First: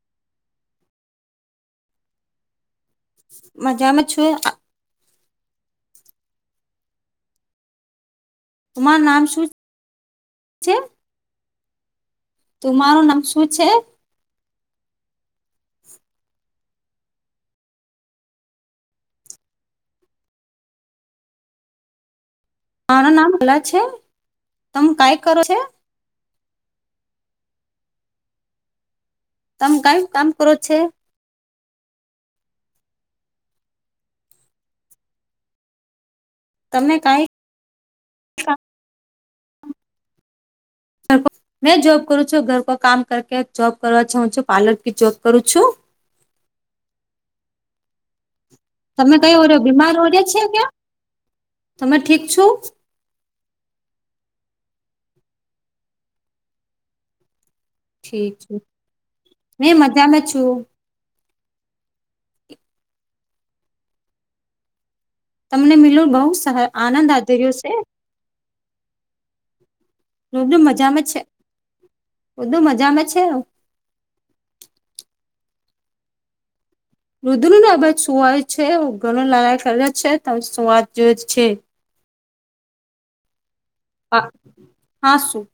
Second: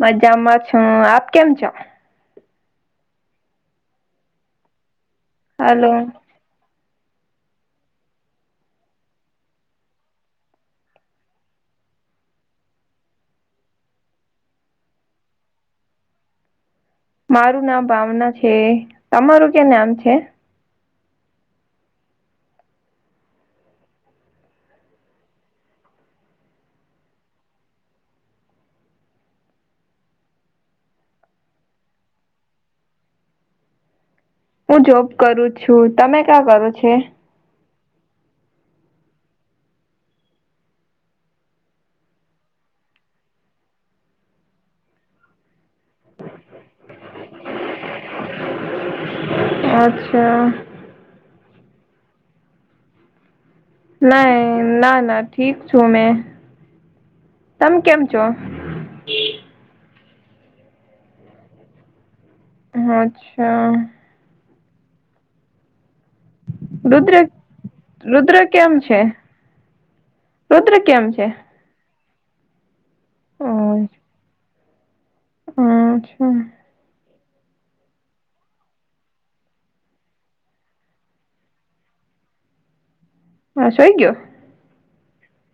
મજામાં છું આપ કેમ છો? મજામાં છું. હાલો. તમારૂ નામ શું છે? તમારું નામ શું છે? મારું નામ ભાવના છે તમારું ક્યા નામ છે? માર નામ [unintelligible] છે તમે કાંઈ કરો છો? તમે કાંઈ કામ કરો છે? હું જોબ કરું છું તમે ક્યાં કરો છો? તમે કઈ [inaudible] [inaudible] [unintelligible] મેં જોબ કરું છું ઘર કા કામ કર જોબ કરવા જઉ છું પાર્લર કી જોબ કરું છું. તમે કઈ ઓર્યો બીમાર ઓડ્યા અચ્છા છે ક્યા તમે ઠીક છું. નય ના ના ઠીક છું મેં. તમે કેમ છો ઠીક છે મે મજામાં છું. અચ્છા. તમને મિલો બહુ સા આનંદ રુદ્ર આદર્યો છે. રુદ્ર કેમ છે? રુદ્ર મજામાં છે બધુ મજામાં છે. હા. અચ્છા. રુદ્ર ને આ બાજ સુુંવાય છે ઘણ લારાઈ કરે છે તમે સ્વાદ જો જ છે. હા સુઈ ગઈ. હા સું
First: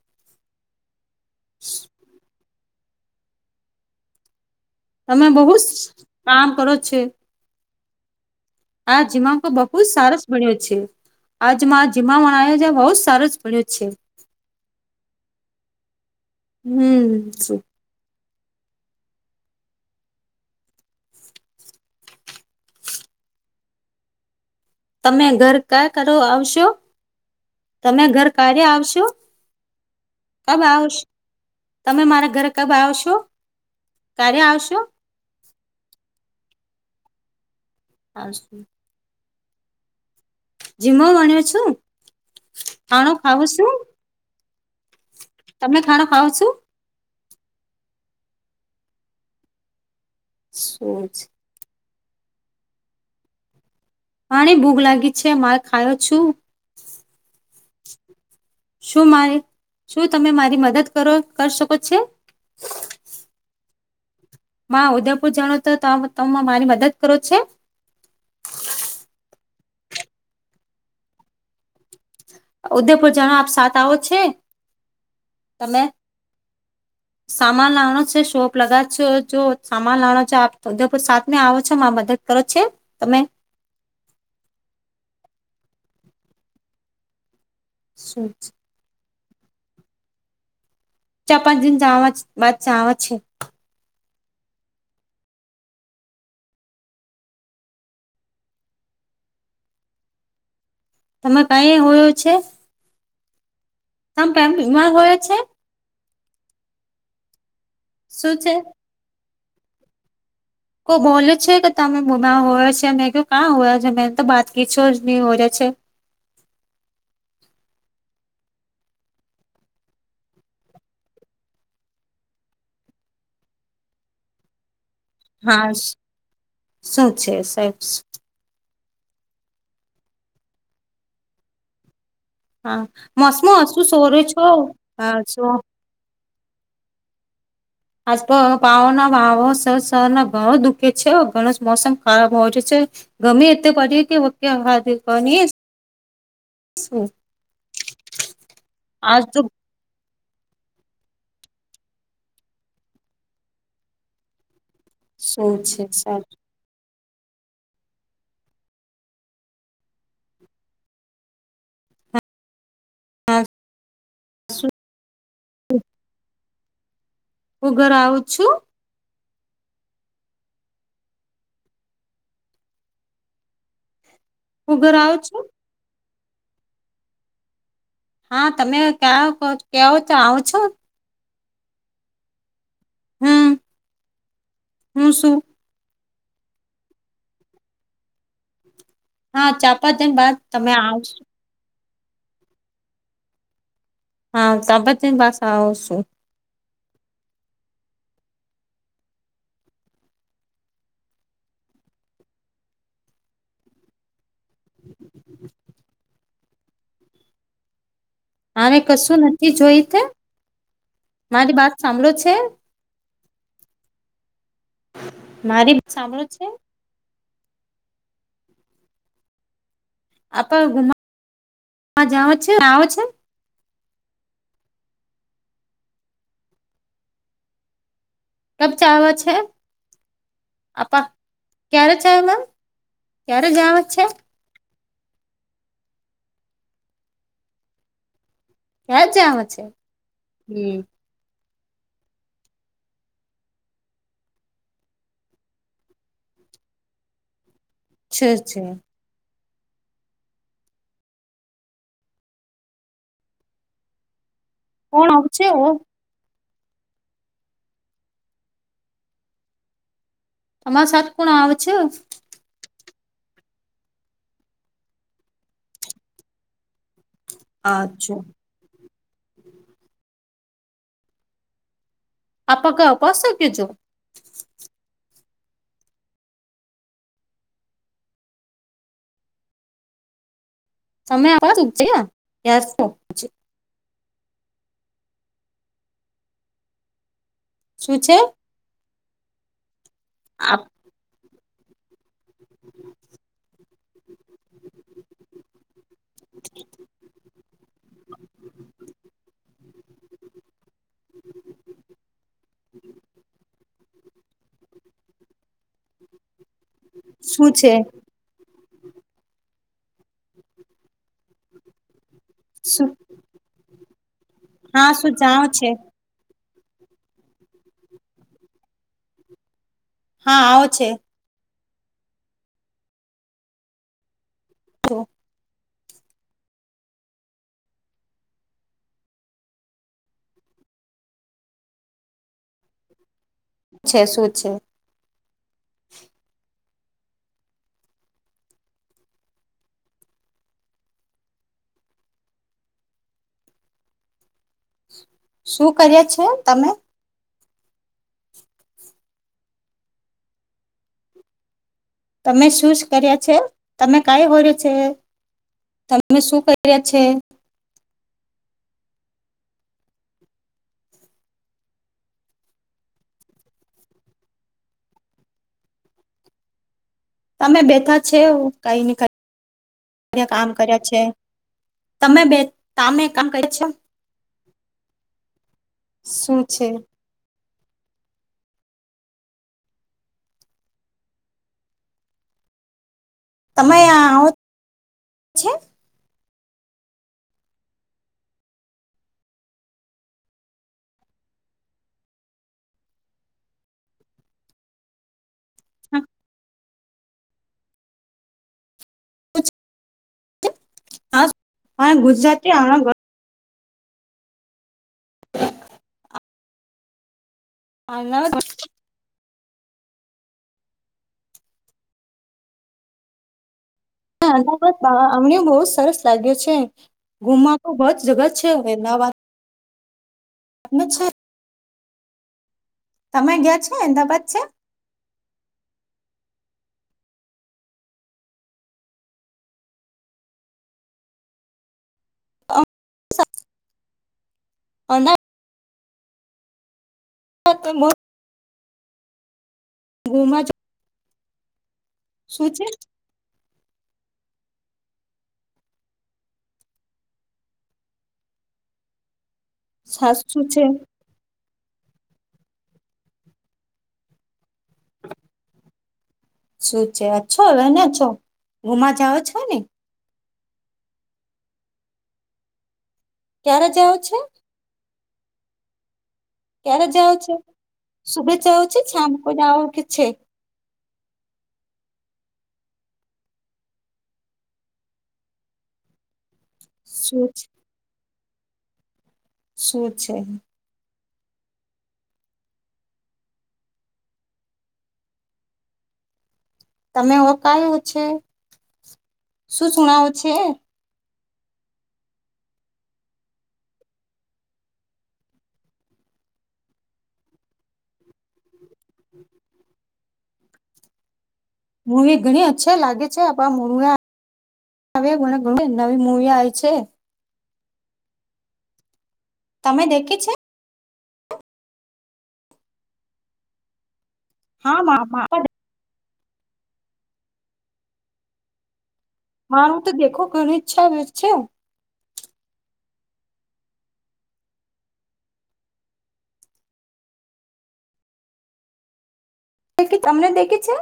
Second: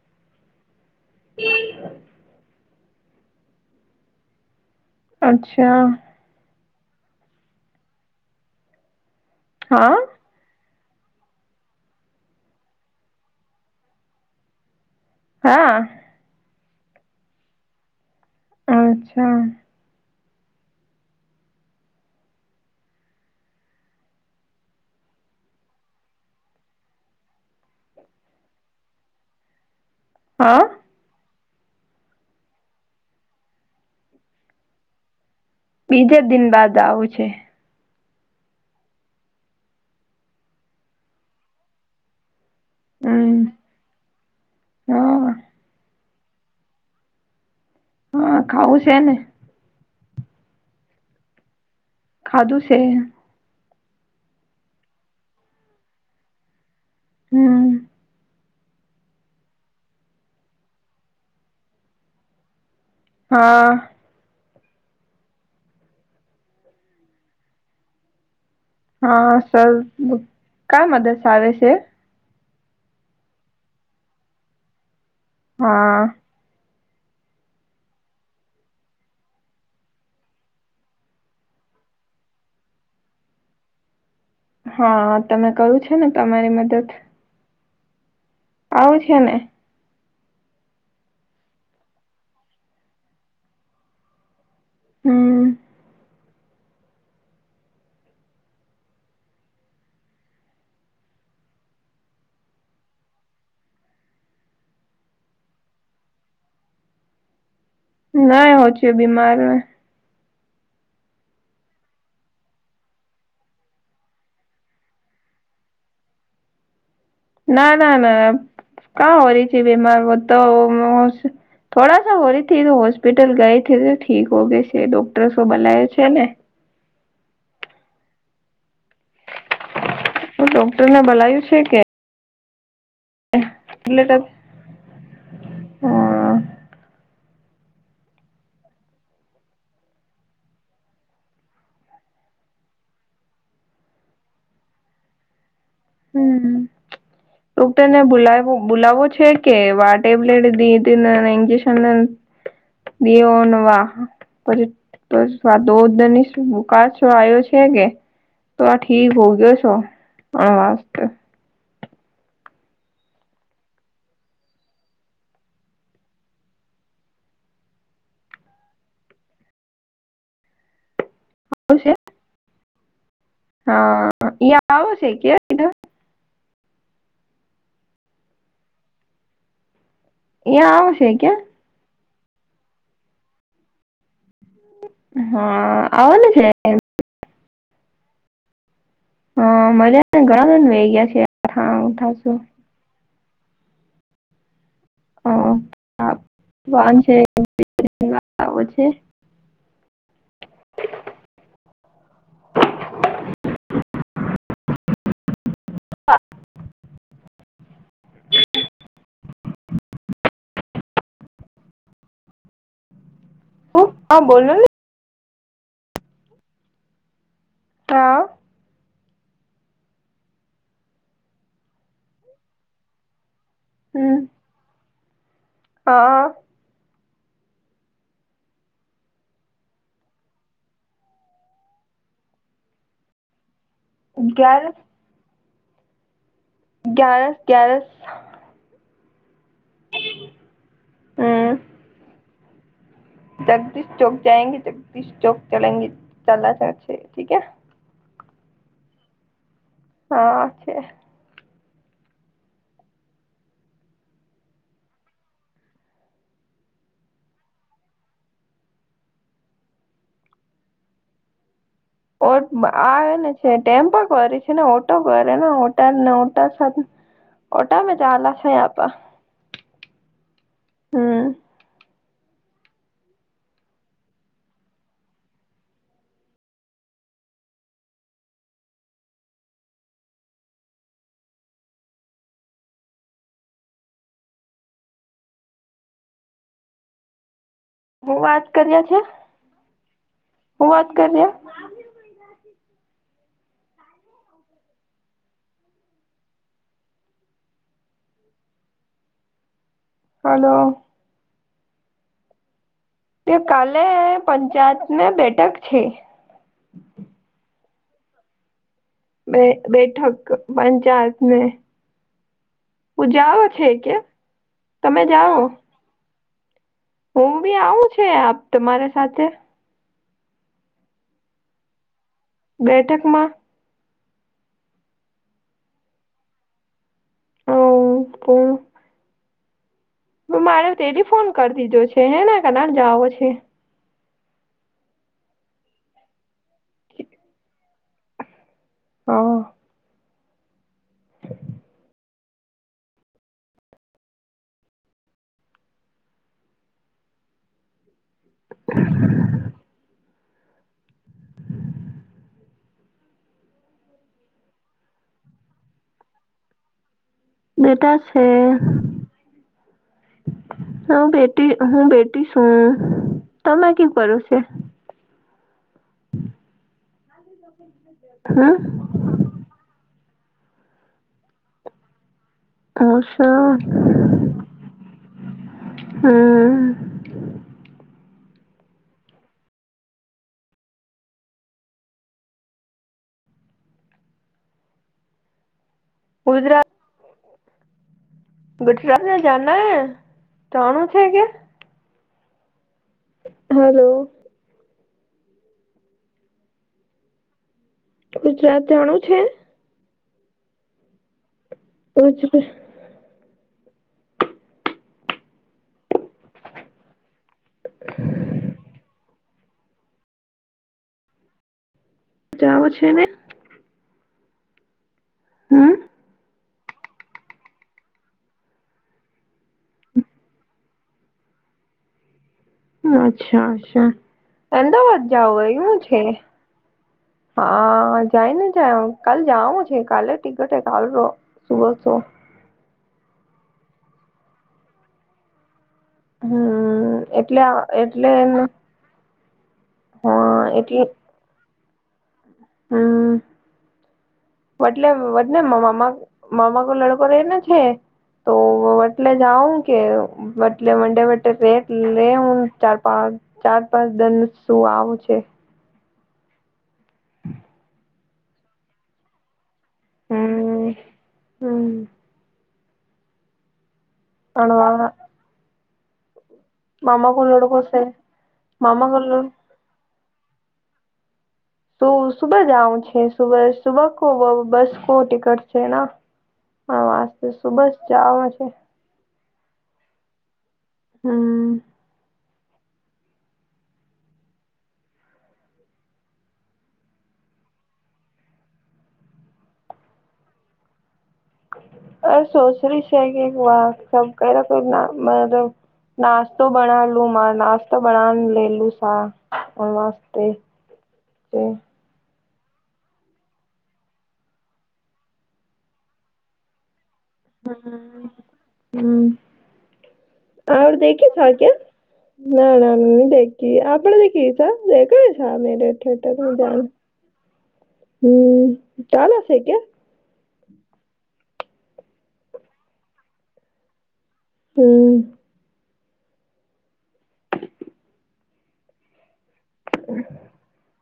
[inaudible] તમે બહુ અચ્છા કામ કરો છે? આ જીવન તો બહુ હા સારુ ભણ્યો છે આજમાં [unintelligible] આવ્યો છે બહુ જ સારો જ ભણ્યો છે. હા. હમ્મ શું અચ્છા. તમે ઘર કા કરો આવશો તમે ઘર ક્યારે આવશો? હા તમે આવશ તમે મારા ઘરે કબ આવશો? ક્યારે આવશો? બીજે દિન બાદ આવું છે. હા જી. જીમો ભણી છું. ખાણો હમ ખાવું છું હા તમે ખાણો ખાવુ છો? હા ખાવું છે ને. શૂઝ ખાધું છે. હની ભૂગ લાગી છે મારે ખાયો છું. હમ્મ. શું મારી, શું તમે મારી મદદ કરો કરી શકો છો? હા. મા ઉદયપુર જાણો તો તમે મારી મદદ કરો છો? હા સર કઈ મદદ આવે છે? ઉદયપુર જાણો આપ સાથ આવો છે, તમે? [inaudible] સામાન લાવાનો છે, શોપ લગા છો, જો સામાન લાનો છે આપ ઉદેપુર સાતમે આવો છો મા મદદ કરે છે તમે? હા તમે કરું છે ને તમારી મદદ. શૂચ. આવ છેને? ચાર પાંચ દિ જવા [unintelligible] છે. હમ્મ. તમે કઈ હોયો છે? તમ [unintelligible] હોય છે? શું છે [unintelligible] કો બોલે છે કે તમે બ હોય છે મેં કે કાં હોય છે મેને તો બાત કી [unintelligible] ના ના ના [unintelligible] થોડા સા હો રહી થી તો હોસ્પિટલ ગઈ થી તો ઠીક હો ગય છે ડો હાશ શું છે [unintelligible] ડોક્ટરને બોલાયું છે કે? હા મોંસમોં હશું એટલે હ સોર છો હા છો આજ પાવોના ભાવો સર શર ના ઘણો દુખે છે ઘનસ મોસમ ખરાબ હો છે ગેમે તે [unintelligible] હમ્મ, હું તને બોલાવ બોલાવો આજ છે તો કે વા ટેબલેટ [unintelligible] ઇજેશન. દેવો નો વાહ શું છે સારું. [unintelligible] [unintelligible] [unintelligible] ઉગર આવું છું. [unintelligible] હું ઘર આવું છું [inaudible] હા તમે ક્યા કેવો તો આવ છો? [unintelligible] કે. હમ હું શું હા આવનું છે? હા ચાર પાંચ મને દિન પણ બાદ ઘણા તમે વહી ગયા છે આવશો હા ખાસુ. હા [unintelligible] વાન છે. આવું છે. આમે કશું નથી જોય તે? મારી વાત સાંભળો છે? હું? હા બોલો ને. મારી સાંભળો છે? તા. આપ ઘુમા જાવુ છે જાવું છે. હમ્મ. હા. કબ ચાવ છે? આપા, ક્યારે ચાય મેમ, ક્યારે જાવ છે? ક્યારે ગ્યારહ ગ્યારહ કે્યા જમ છે, હમ હમ્મ જગદીશ ચૌક જાયંગી જગદીશ ચોક ચલેંગી ચાલ ચ ઠીકે અ્છ અ્ છે. હા છે. કોણ આવ છે, હો તમાર સાથે કોણ આવે છે. ઓ આવે ને છે ટેમ્પો કરે છેને, ઓટો કરે ને ઓટા ને ઓટા સાથે ઓટા અચ્છા મજાલા છે, આ હમ આપ ક અપાસ કેજો સમય આવવાજ ઉજ યાર તો શું છે હું વાત કર્યા છે, આપ હુ વાત કરીયા [unintelligible] [inaudible] [inaudible] હલો તે કાલે પંચાયતને બેઠક છે. શું છે. બે બેઠક પંચાયત ને શું હું જાઓ છે કે હા તમે શું જાઓ. જાણો છે હુ બી આવું છે, આપ તમારા સાથે હા આવો છે. બેઠક મા તો [unintelligible] મારે તેલી ફોન કરી દીધો છે હેને કના જાવ છે. છે શું છે. [inaudible] આઆ [unintelligible] શું કરીએ છે તમે [unintelligible] તમે શું કર્યા છે, તમે કઈ હોડ્યો છે. તમે શું કર્યા છે. બેટા છે. હ બેટી હુ બેટી છુ, તમે શુ કરો છો. [unintelligible] તમે બેઠા છે હમ કઈ નીક કામ કર્યા છે, તમે બે તામે કામ અચ્છા કર્યા છો શું હમ છે. તમે આ છે. ગુજરાત ગુજરાત મે જના હે ત્રણું છે, કે હલો હમ ગુજરાત જાણું છે. હા હ ગુજરાતી આવ [unintelligible] જાઓ છેને. હ, અ અમને બહુ હમ સરસ લાગ્યો છે. ગુમા બોત જગ છે હવે એ વા [unintelligible] [unintelligible] તમે અચ્છા ગયા છે અચ્છા અમદાવાદ છે અમદાવાદ જાઓ એવુ છે. હા જાયને જાય કાલ જાવં છે કાલે ટિકટે કાલો સુવો છો. [unintelligible] હમ એટલે, અમદાવાદ એટલે એમ [inaudible] એટલે શું છે હં [unintelligible] તો [unintelligible] જાઉ કે સાસ [unintelligible] શું છે વડે વડે રેક લે હું ચાર -પાંચ, ચાર -પાંચ દન શું આવું છે. શું છે અચ્છો હવેને અચ્છો ઘુમા જાઓ છો ને હમ, હમ ક્યારે જાવ છે? ભણવા માં ક્યારે જાઓ કો છે લડકો સુબે જાઓછે કે મામા કો લડ શામકો જાઓછે તો સુબહ જાઉં છે સુબહ સુબહ કો બસ કો ટિકટ છે ના હા, વાત શું તો છે સુબહ જવા છે. શું છે. હમ તમે ઓકાયો છે શું સુણઓ છે [unintelligible] નાસ્તો બનાલું મા નાસ્તો બનાવ લેલું હા [unintelligible] છે મુળી ઘણી અચ્છે લાગે છે આપણે મૂળવા હવે ઘણા ઘણી નવી મુવી આવી છે હમમ તમે દેખી છે? આ આપણે દેખી છે આ કે ના ના ના દેખી આપણે હા દેખી [unintelligible] હમમ ચાલે મારું તો દેખો ઘણી ઈચ્છા [unintelligible] હમમ [unintelligible] [unintelligible] તમનેે દેખે છે